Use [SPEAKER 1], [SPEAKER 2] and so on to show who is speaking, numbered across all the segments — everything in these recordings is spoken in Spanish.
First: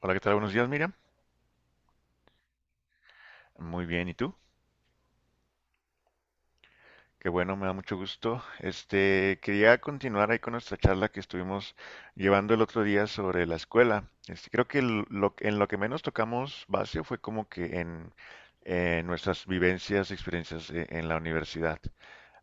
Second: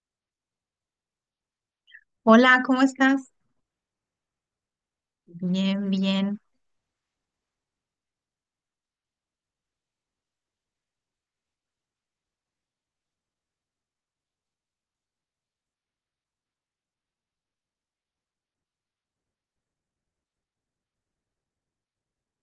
[SPEAKER 1] Hola, ¿qué tal? Buenos días, Miriam.
[SPEAKER 2] Hola, ¿cómo estás?
[SPEAKER 1] Muy bien, ¿y tú?
[SPEAKER 2] Bien, bien.
[SPEAKER 1] Qué bueno, me da mucho gusto. Quería continuar ahí con nuestra charla que estuvimos llevando el otro día sobre la escuela. Creo que en lo que menos tocamos base fue como que en nuestras vivencias, experiencias en la universidad.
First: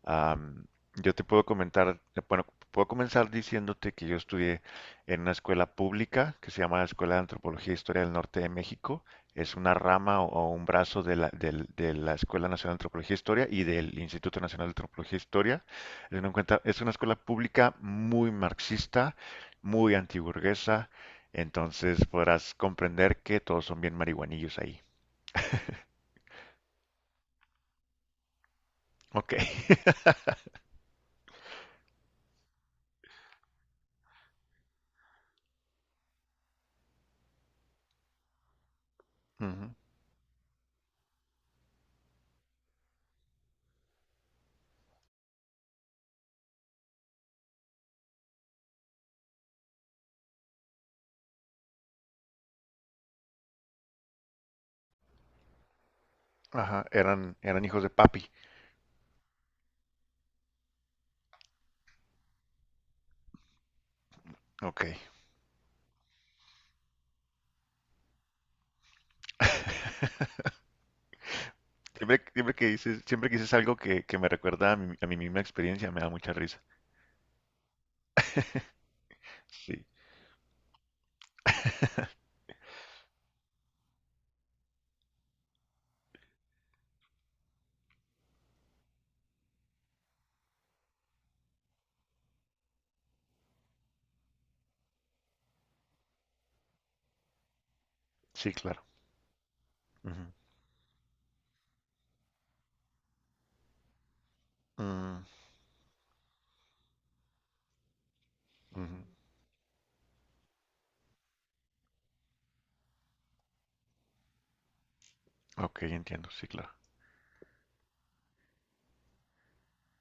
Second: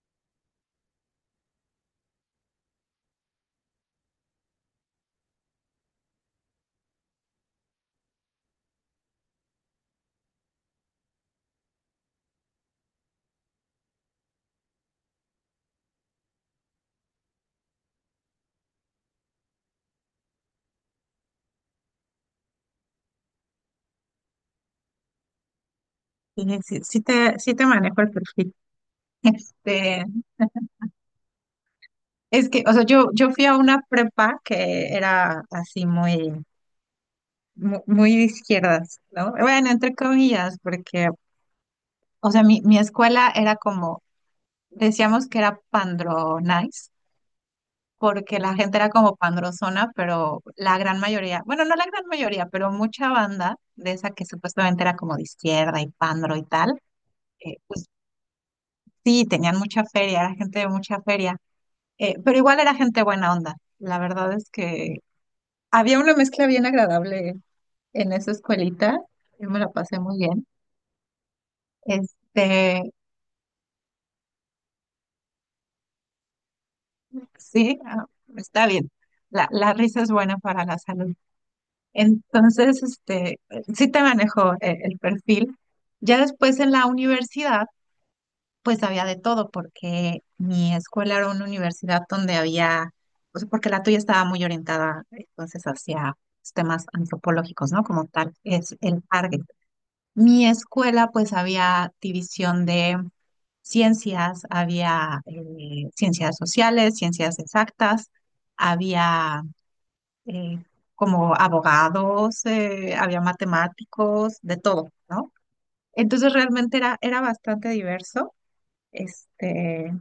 [SPEAKER 1] Am, yo te puedo comentar, bueno, puedo comenzar diciéndote que yo estudié en una escuela pública que se llama la Escuela de Antropología e Historia del Norte de México. Es una rama o un brazo de la Escuela Nacional de Antropología e Historia y del Instituto Nacional de Antropología e Historia. Es una escuela pública muy marxista, muy antiburguesa, entonces podrás comprender que todos son bien marihuanillos ahí.
[SPEAKER 2] Sí, sí te manejo el perfil.
[SPEAKER 1] Ok.
[SPEAKER 2] Este, es que, o sea, yo fui a una prepa que era así muy de izquierdas, ¿no? Bueno,
[SPEAKER 1] Ujú.
[SPEAKER 2] entre comillas, porque, o sea, mi escuela era como, decíamos que era pandro nice, porque la gente era como pandrozona, pero la gran mayoría, bueno, no la gran mayoría, pero mucha banda de esa que supuestamente era como de izquierda y pandro y tal,
[SPEAKER 1] Ajá, eran, eran hijos
[SPEAKER 2] pues
[SPEAKER 1] de papi.
[SPEAKER 2] sí, tenían mucha feria, era gente de mucha feria, pero igual era gente buena onda. La verdad es
[SPEAKER 1] Ok.
[SPEAKER 2] que había una mezcla bien agradable en esa escuelita. Yo me la pasé muy bien.
[SPEAKER 1] Siempre, siempre que
[SPEAKER 2] Este,
[SPEAKER 1] dices, siempre que dices algo que me recuerda a mi misma experiencia, me da mucha risa.
[SPEAKER 2] sí, está bien. La
[SPEAKER 1] Sí,
[SPEAKER 2] risa es buena para la salud. Entonces, sí te manejo el perfil. Ya después en la universidad pues había de todo, porque mi escuela era una universidad donde había, o porque la tuya estaba muy orientada entonces hacia los temas antropológicos, ¿no? Como tal,
[SPEAKER 1] sí,
[SPEAKER 2] es
[SPEAKER 1] claro.
[SPEAKER 2] el target.
[SPEAKER 1] Ujú.
[SPEAKER 2] Mi escuela, pues había división de ciencias, había
[SPEAKER 1] Mm,
[SPEAKER 2] ciencias sociales, ciencias exactas,
[SPEAKER 1] ujú.
[SPEAKER 2] había eh, como abogados, había matemáticos, de todo, ¿no?
[SPEAKER 1] Ok, entiendo,
[SPEAKER 2] Entonces
[SPEAKER 1] sí, claro.
[SPEAKER 2] realmente era bastante diverso. Este,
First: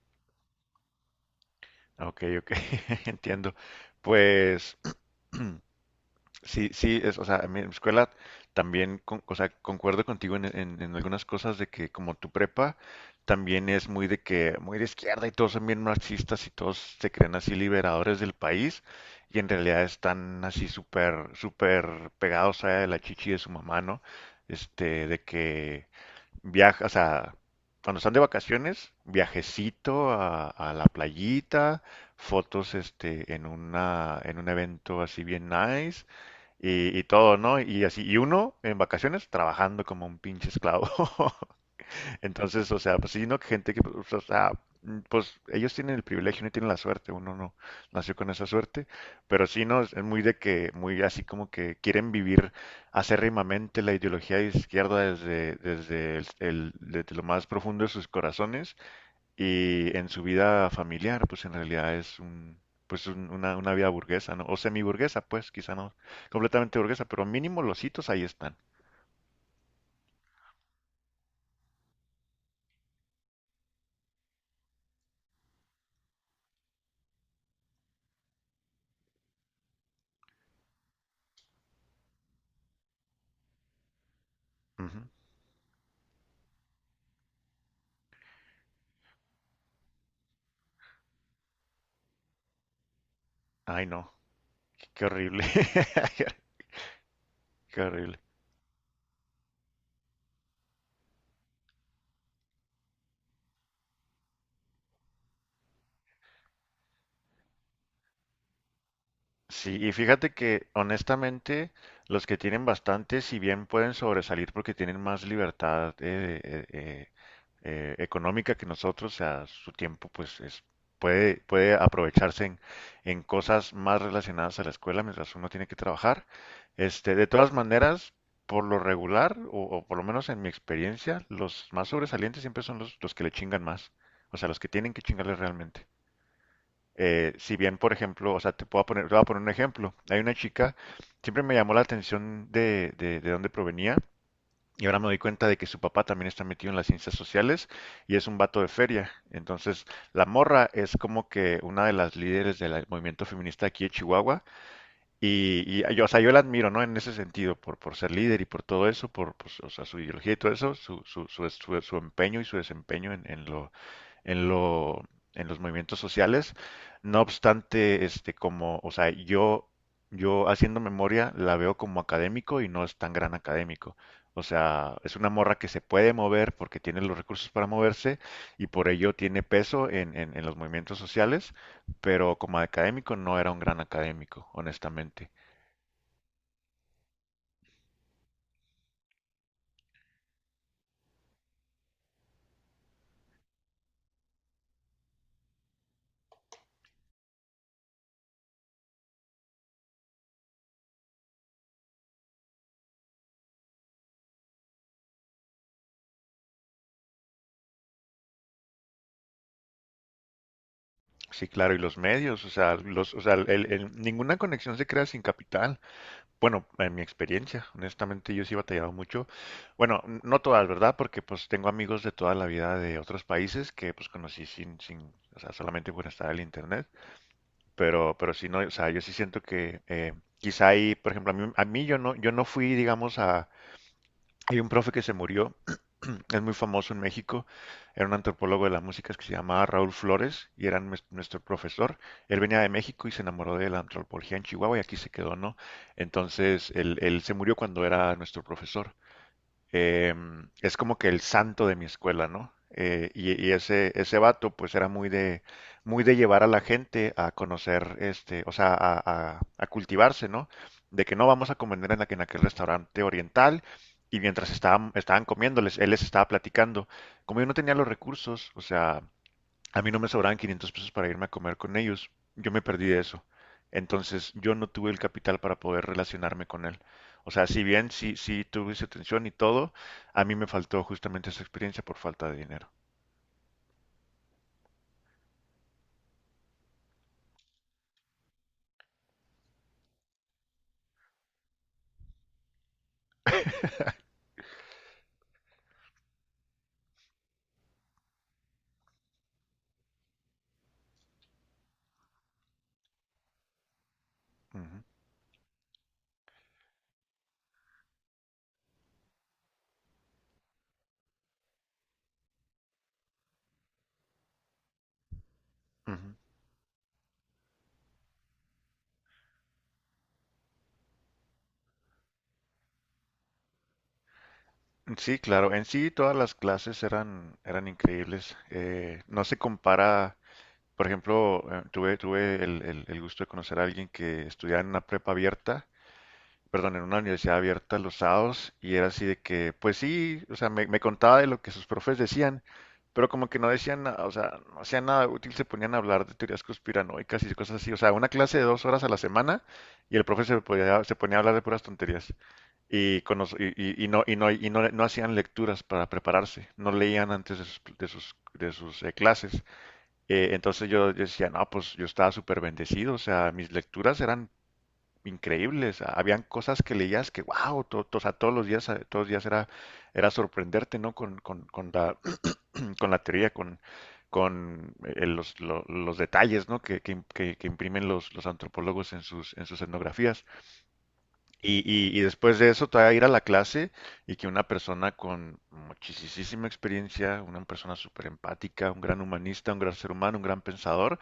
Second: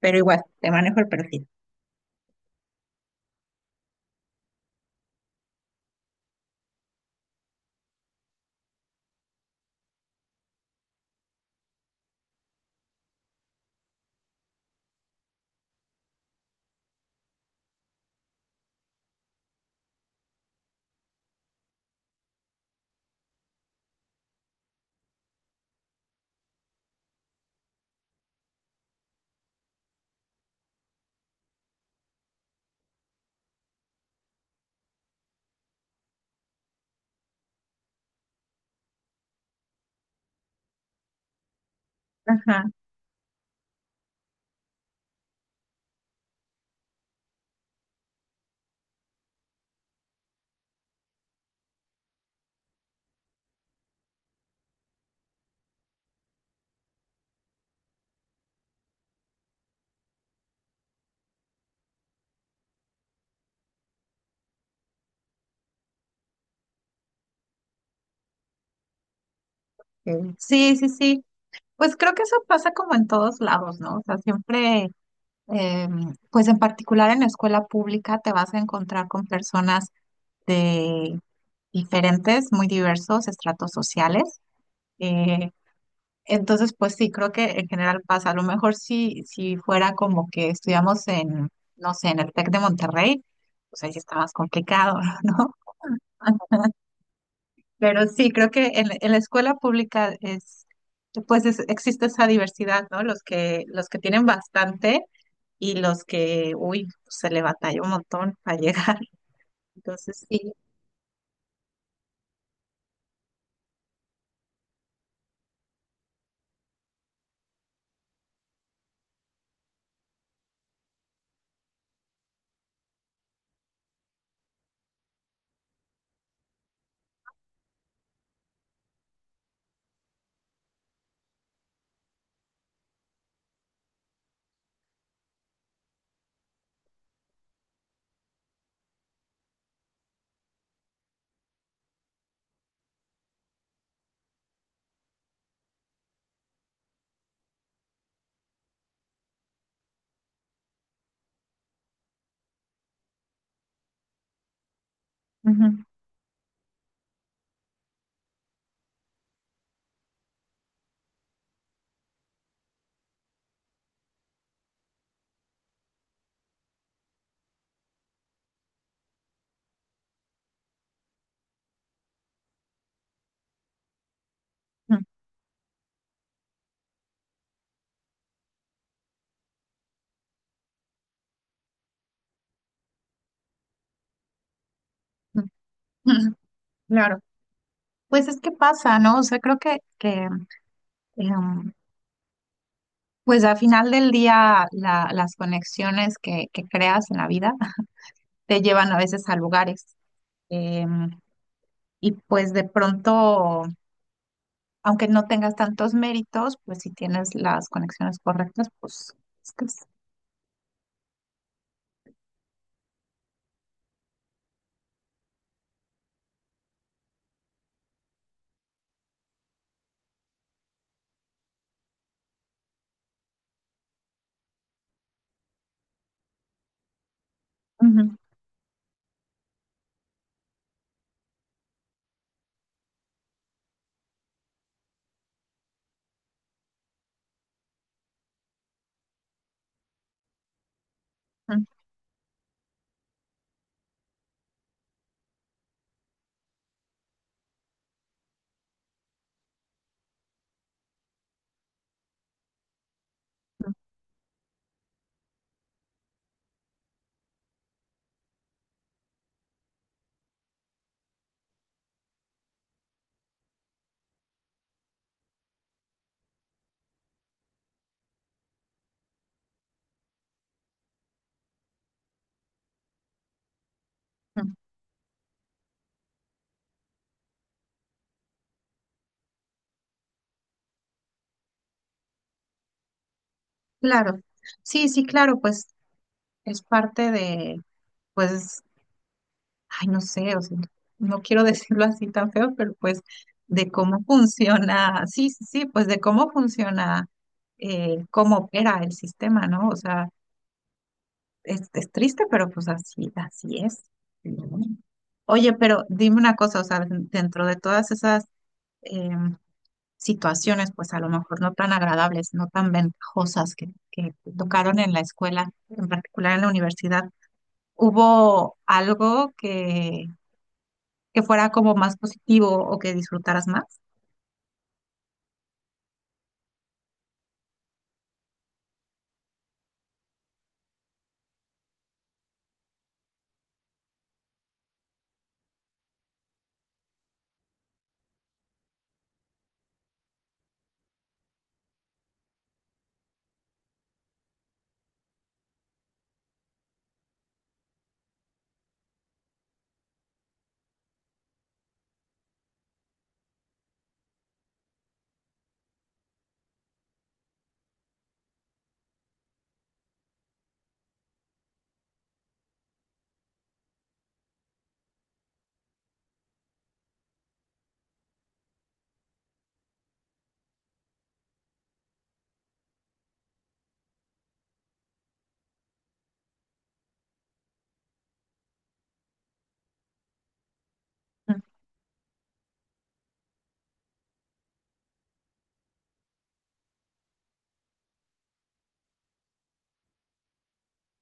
[SPEAKER 2] pero igual, te manejo el perfil.
[SPEAKER 1] Ok, ok, entiendo. Pues, sí, sí, o sea, en mi escuela también, o sea, concuerdo contigo en algunas cosas de que como tu prepa también es muy de que, muy de izquierda y todos son bien marxistas y todos se creen así liberadores del país y en realidad están así súper, súper pegados a la chichi de su mamá, ¿no? De que viaja, o sea, cuando están de vacaciones, viajecito a la playita, fotos, en un evento así bien nice y todo, ¿no? Y así, y uno en vacaciones trabajando como un pinche esclavo.
[SPEAKER 2] Ajá.
[SPEAKER 1] Entonces, o sea, pues sí, ¿no? Gente que, pues, o sea, pues ellos tienen el privilegio, no tienen la suerte, uno no nació con esa suerte, pero sí, ¿no? Es muy de que, muy así como que quieren vivir acérrimamente la ideología de izquierda desde lo más profundo de sus corazones y en su vida familiar, pues en realidad es un, pues un- una vida burguesa, ¿no? O semiburguesa, pues, quizá no completamente burguesa, pero mínimo los hitos ahí están.
[SPEAKER 2] Ok. Sí, sí, sí. Pues creo que eso pasa como en todos lados, ¿no? O sea, siempre, eh, pues en particular en la escuela pública te vas a encontrar con personas de diferentes, muy diversos estratos sociales.
[SPEAKER 1] Ujú.
[SPEAKER 2] Eh, entonces, pues sí, creo que en general pasa. A lo mejor si fuera como que estudiamos en, no sé, en el TEC de Monterrey, pues
[SPEAKER 1] Ay,
[SPEAKER 2] ahí sí
[SPEAKER 1] no,
[SPEAKER 2] está más
[SPEAKER 1] qué,
[SPEAKER 2] complicado,
[SPEAKER 1] qué horrible.
[SPEAKER 2] ¿no?
[SPEAKER 1] Qué
[SPEAKER 2] Pero
[SPEAKER 1] horrible.
[SPEAKER 2] sí, creo que en la escuela pública es, pues es- existe esa diversidad, ¿no? Los que tienen bastante y los que, uy, se le batalla un montón para llegar.
[SPEAKER 1] Sí, y
[SPEAKER 2] Entonces,
[SPEAKER 1] fíjate
[SPEAKER 2] sí.
[SPEAKER 1] que honestamente los que tienen bastante, si bien pueden sobresalir porque tienen más libertad económica que nosotros, a su tiempo pues puede aprovecharse en cosas más relacionadas a la escuela mientras uno tiene que trabajar. De todas maneras, por lo regular, o por lo menos en mi experiencia, los más sobresalientes siempre son los que le chingan más, o sea, los que tienen que chingarle realmente. Si bien, por ejemplo, o sea, te puedo poner, te voy a poner un ejemplo. Hay una chica, siempre me llamó la atención de dónde provenía. Y ahora me doy cuenta de que su papá también está metido en las ciencias sociales y es un vato de feria. Entonces, la morra es como que una de las líderes del movimiento feminista aquí de Chihuahua y,
[SPEAKER 2] Ujú,
[SPEAKER 1] y yo, o sea, yo la admiro, ¿no? En ese sentido, por ser líder y por todo eso, por, pues, o sea, su ideología y todo eso, su empeño y su desempeño en lo, en los movimientos sociales. No obstante, como, o sea, yo haciendo memoria la veo como académico y no es tan gran académico. O sea,
[SPEAKER 2] ujú,
[SPEAKER 1] es una morra que se puede mover porque tiene los recursos para moverse y por ello tiene peso en los movimientos sociales, pero como académico no era un gran académico, honestamente.
[SPEAKER 2] ujú. Ujú. Claro. Pues es que pasa, ¿no? O sea, creo que em, pues al final del día la- las conexiones que creas en la vida te llevan a veces a lugares. em, y pues de pronto aunque no tengas tantos méritos, pues si tienes las conexiones correctas, pues estás.
[SPEAKER 1] Sí, claro, y los medios, o sea, los, o sea, ninguna conexión se crea sin capital. Bueno, en mi experiencia, honestamente, yo sí he batallado mucho. Bueno, no todas, ¿verdad? Porque pues tengo amigos de toda la vida de otros países que pues conocí sin, o sea, solamente por estar en el internet.
[SPEAKER 2] Ujú,
[SPEAKER 1] Pero sí no, o sea, yo sí siento que quizá ahí, por ejemplo, a mí yo no fui, digamos, hay un profe que se murió, es muy famoso en México, era un antropólogo de la música que se llamaba Raúl Flores y era nuestro profesor. Él venía de México y se enamoró de la antropología en Chihuahua y aquí se quedó, ¿no? Entonces, él se murió cuando era nuestro profesor, es como que el santo de mi escuela, ¿no? Y
[SPEAKER 2] ujú,
[SPEAKER 1] ese vato, pues era muy de llevar a la gente a conocer, o sea, a cultivarse, ¿no? De que no vamos a comer en aquel restaurante oriental. Y mientras estaban comiéndoles, él les estaba platicando. Como yo no tenía los recursos, o sea, a mí no me sobraban 500 pesos para irme a comer con ellos. Yo me perdí de eso. Entonces,
[SPEAKER 2] ujú.
[SPEAKER 1] yo no tuve el capital para poder relacionarme con él. O sea, si bien sí, sí tuve su atención y todo, a mí me faltó justamente esa experiencia por falta de dinero.
[SPEAKER 2] Claro, sí, sí, claro, pues es parte de, pues, ay, no sé, o sea, no quiero decirlo así tan feo, pero pues de cómo funciona, sí, sí, sí, pues de cómo funciona, cómo opera el sistema, ¿no? O sea, es triste, pero pues así, así es. Ujú.
[SPEAKER 1] Ujú,
[SPEAKER 2] Oye, pero dime una cosa, o sea, dentro de todas esas em, situaciones, pues a lo mejor no tan agradables, no tan ventajosas que tocaron en la escuela, en particular en la universidad, ¿hubo algo que fuera como más positivo o que disfrutaras más?
[SPEAKER 1] ujú. Sí, claro. En sí, todas las clases eran increíbles. No se compara, por ejemplo, tuve el gusto de conocer a alguien que estudiaba en una prepa abierta, perdón, en una universidad abierta los sábados y era así de que, pues sí, o sea, me contaba de lo que sus profes decían, pero como que no decían nada, o sea, no hacían nada útil, se ponían a hablar de teorías conspiranoicas y cosas así, o sea, una clase de dos horas a la semana y el profe se ponía a hablar de puras tonterías y, con los- y no, y, no hacían lecturas para prepararse, no leían antes de sus clases. Entonces yo decía, no, pues yo estaba súper bendecido, o sea, mis lecturas eran increíbles. Habían cosas que leías que, wow, todos los días era sorprenderte, ¿no? Con la, con la teoría, con los detalles, ¿no? Que imprimen los antropólogos en sus etnografías.
[SPEAKER 2] Mm.
[SPEAKER 1] Y después de eso, todavía ir a la clase y que una persona con muchísima experiencia, una persona súper empática, un gran humanista, un gran ser humano, un gran pensador,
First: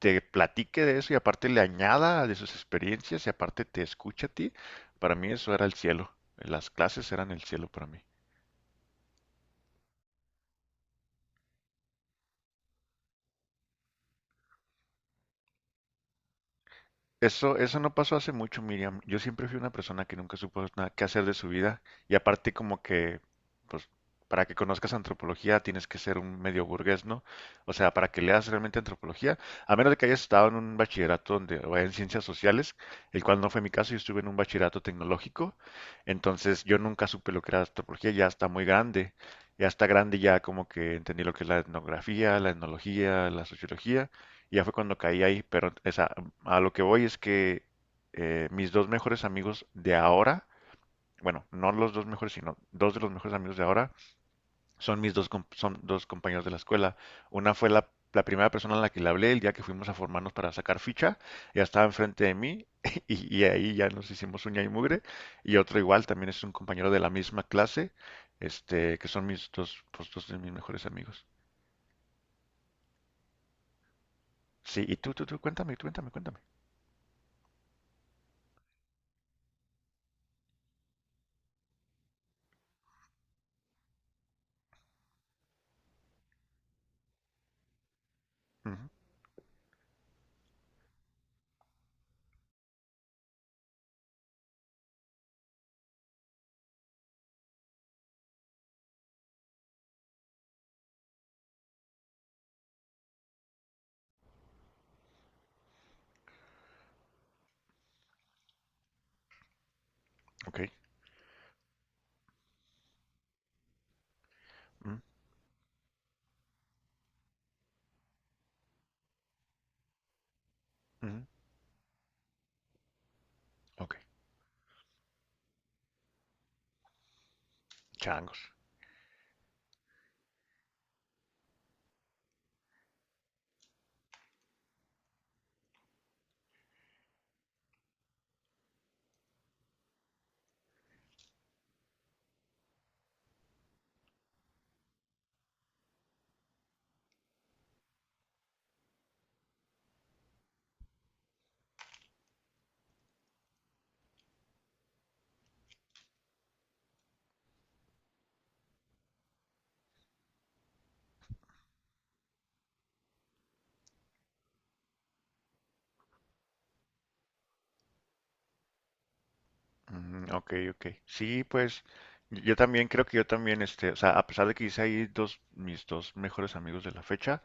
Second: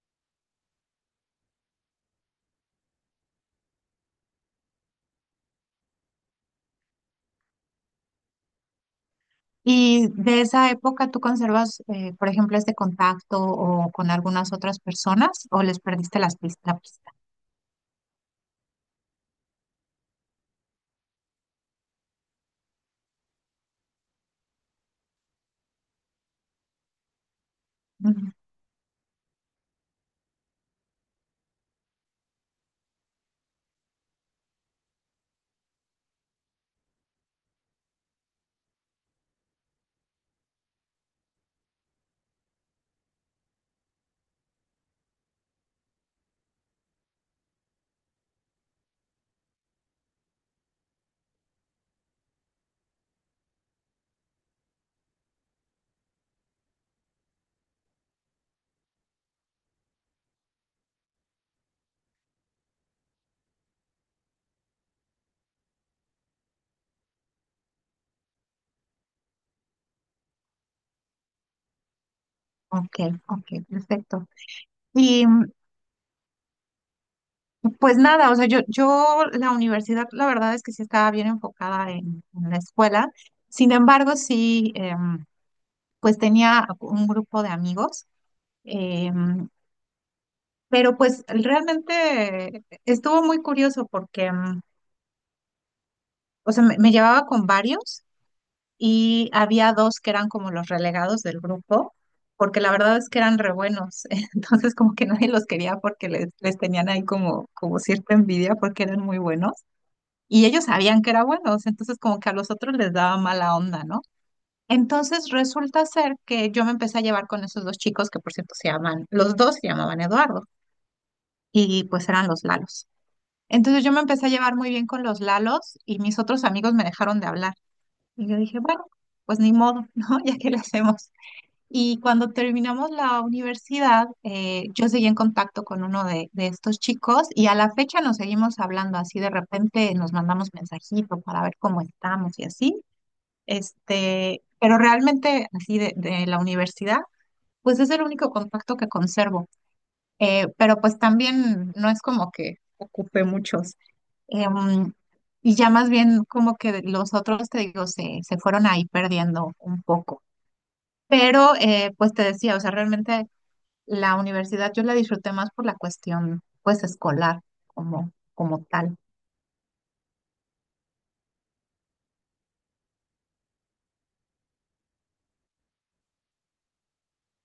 [SPEAKER 1] te platique de eso y aparte le añada de sus experiencias y aparte te escucha a ti, para mí eso era el cielo. Las clases eran el cielo para mí.
[SPEAKER 2] Y de esa época, ¿tú conservas, por ejemplo, este contacto o con algunas otras personas o les perdiste la pista?
[SPEAKER 1] Eso no pasó hace mucho, Miriam. Yo siempre fui una persona que nunca supo nada qué hacer de su vida. Y aparte como que, pues, para que conozcas antropología tienes que ser un medio burgués, ¿no? O sea, para que
[SPEAKER 2] Ujú.
[SPEAKER 1] leas realmente antropología, a menos de que hayas estado en un bachillerato donde, o en ciencias sociales, el cual no fue mi caso, yo estuve en un bachillerato tecnológico. Entonces yo nunca supe lo que era antropología, ya está muy grande. Ya está grande, ya como que entendí lo que es la etnografía, la etnología, la sociología y ya fue cuando caí ahí, pero esa, a lo que voy es que mis dos mejores amigos de ahora, bueno, no los dos mejores, sino dos de los mejores amigos de ahora, son dos compañeros de la escuela. Una fue la primera persona a la que le hablé el día que fuimos a formarnos para sacar ficha, ya estaba enfrente de mí y ahí ya nos hicimos uña y mugre. Y otro igual, también es un compañero de la misma clase, este, que son mis dos, pues, dos de mis mejores amigos.
[SPEAKER 2] Ok, ok, perfecto.
[SPEAKER 1] Sí, y tú, tú,
[SPEAKER 2] Y
[SPEAKER 1] tú, cuéntame, cuéntame, cuéntame.
[SPEAKER 2] pues nada, o sea, yo la universidad, la verdad es que sí estaba bien enfocada en la escuela. Sin embargo, sí, pues tenía un grupo de amigos,
[SPEAKER 1] Ujú,
[SPEAKER 2] em, pero pues realmente estuvo muy curioso porque, o sea, me llevaba con varios y había dos que eran como los relegados del grupo, porque la verdad es que eran re buenos, entonces como que nadie los quería porque les tenían ahí como, como cierta envidia porque eran muy buenos. Y
[SPEAKER 1] ok,
[SPEAKER 2] ellos sabían que era buenos, entonces como que a los otros les daba mala onda, ¿no?
[SPEAKER 1] mm,
[SPEAKER 2] Entonces resulta ser que yo me empecé a llevar con esos dos chicos que por cierto los dos se llamaban Eduardo
[SPEAKER 1] ujú,
[SPEAKER 2] y pues eran los Lalos. Entonces yo
[SPEAKER 1] ok,
[SPEAKER 2] me empecé a llevar muy bien con los Lalos y mis otros amigos me dejaron de hablar. Y yo
[SPEAKER 1] changos.
[SPEAKER 2] dije, bueno, pues ni modo, ¿no? ¿Ya qué le hacemos? Y cuando terminamos la universidad, yo seguí en contacto con uno de estos chicos y a la fecha nos seguimos hablando así, de repente nos mandamos mensajitos para ver cómo estamos y así. Pero realmente así de la universidad, pues es el único contacto que conservo. Pero pues también no es como que ocupe muchos. Em, y ya más bien como que los otros, te digo, se fueron ahí perdiendo un poco. Pero, pues te decía, o sea, realmente la universidad yo la disfruté más por la cuestión, pues, escolar, como tal.
[SPEAKER 1] Mm, ok, ok. Sí, pues yo también creo que yo también, o sea, a pesar de que hice ahí mis dos mejores amigos de la fecha,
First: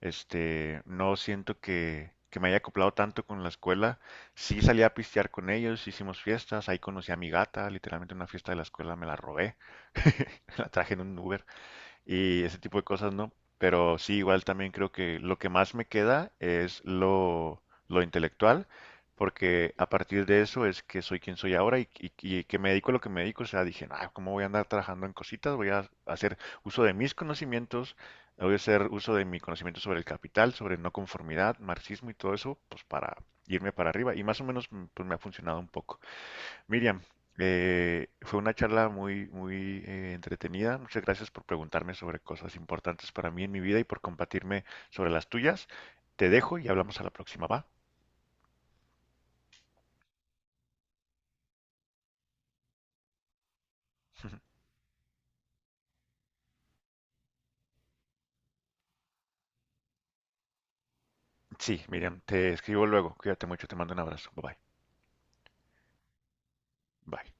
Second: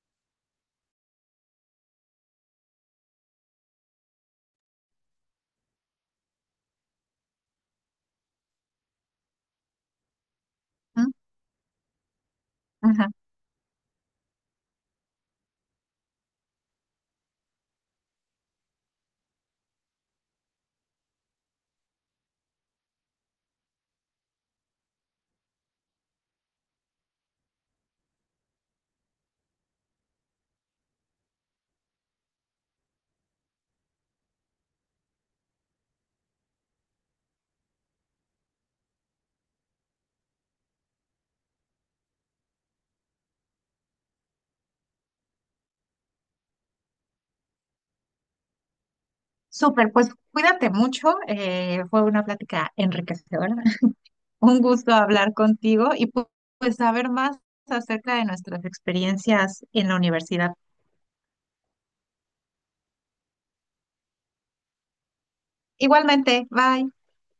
[SPEAKER 1] no siento que me haya acoplado tanto con la escuela. Sí salí a pistear con ellos, hicimos fiestas, ahí conocí a mi gata, literalmente en una fiesta de la escuela me la robé, la traje en
[SPEAKER 2] ¿Mm?
[SPEAKER 1] un Uber y ese tipo de
[SPEAKER 2] Ajá.
[SPEAKER 1] cosas, ¿no? Pero sí, igual también creo que lo que más me queda es lo intelectual, porque a partir de eso es que soy quien soy ahora y que me dedico a lo que me dedico. O sea, dije, ah, ¿cómo voy a andar trabajando en cositas? Voy a hacer uso de mis conocimientos, voy a hacer uso de mi conocimiento sobre el capital, sobre no conformidad, marxismo y todo eso, pues para irme para arriba. Y más o menos pues me ha funcionado un poco. Miriam, fue una charla muy, muy entretenida. Muchas gracias por preguntarme sobre cosas importantes para mí en mi vida y por compartirme sobre las tuyas. Te dejo y hablamos a la próxima, ¿va?
[SPEAKER 2] Súper, pues cuídate mucho. Eh, fue una plática enriquecedora. Un gusto hablar contigo y pues saber más acerca de nuestras experiencias en la universidad.
[SPEAKER 1] Sí, Miriam, te escribo luego. Cuídate mucho, te mando un abrazo. Bye bye.
[SPEAKER 2] Igualmente, bye.
[SPEAKER 1] Bye.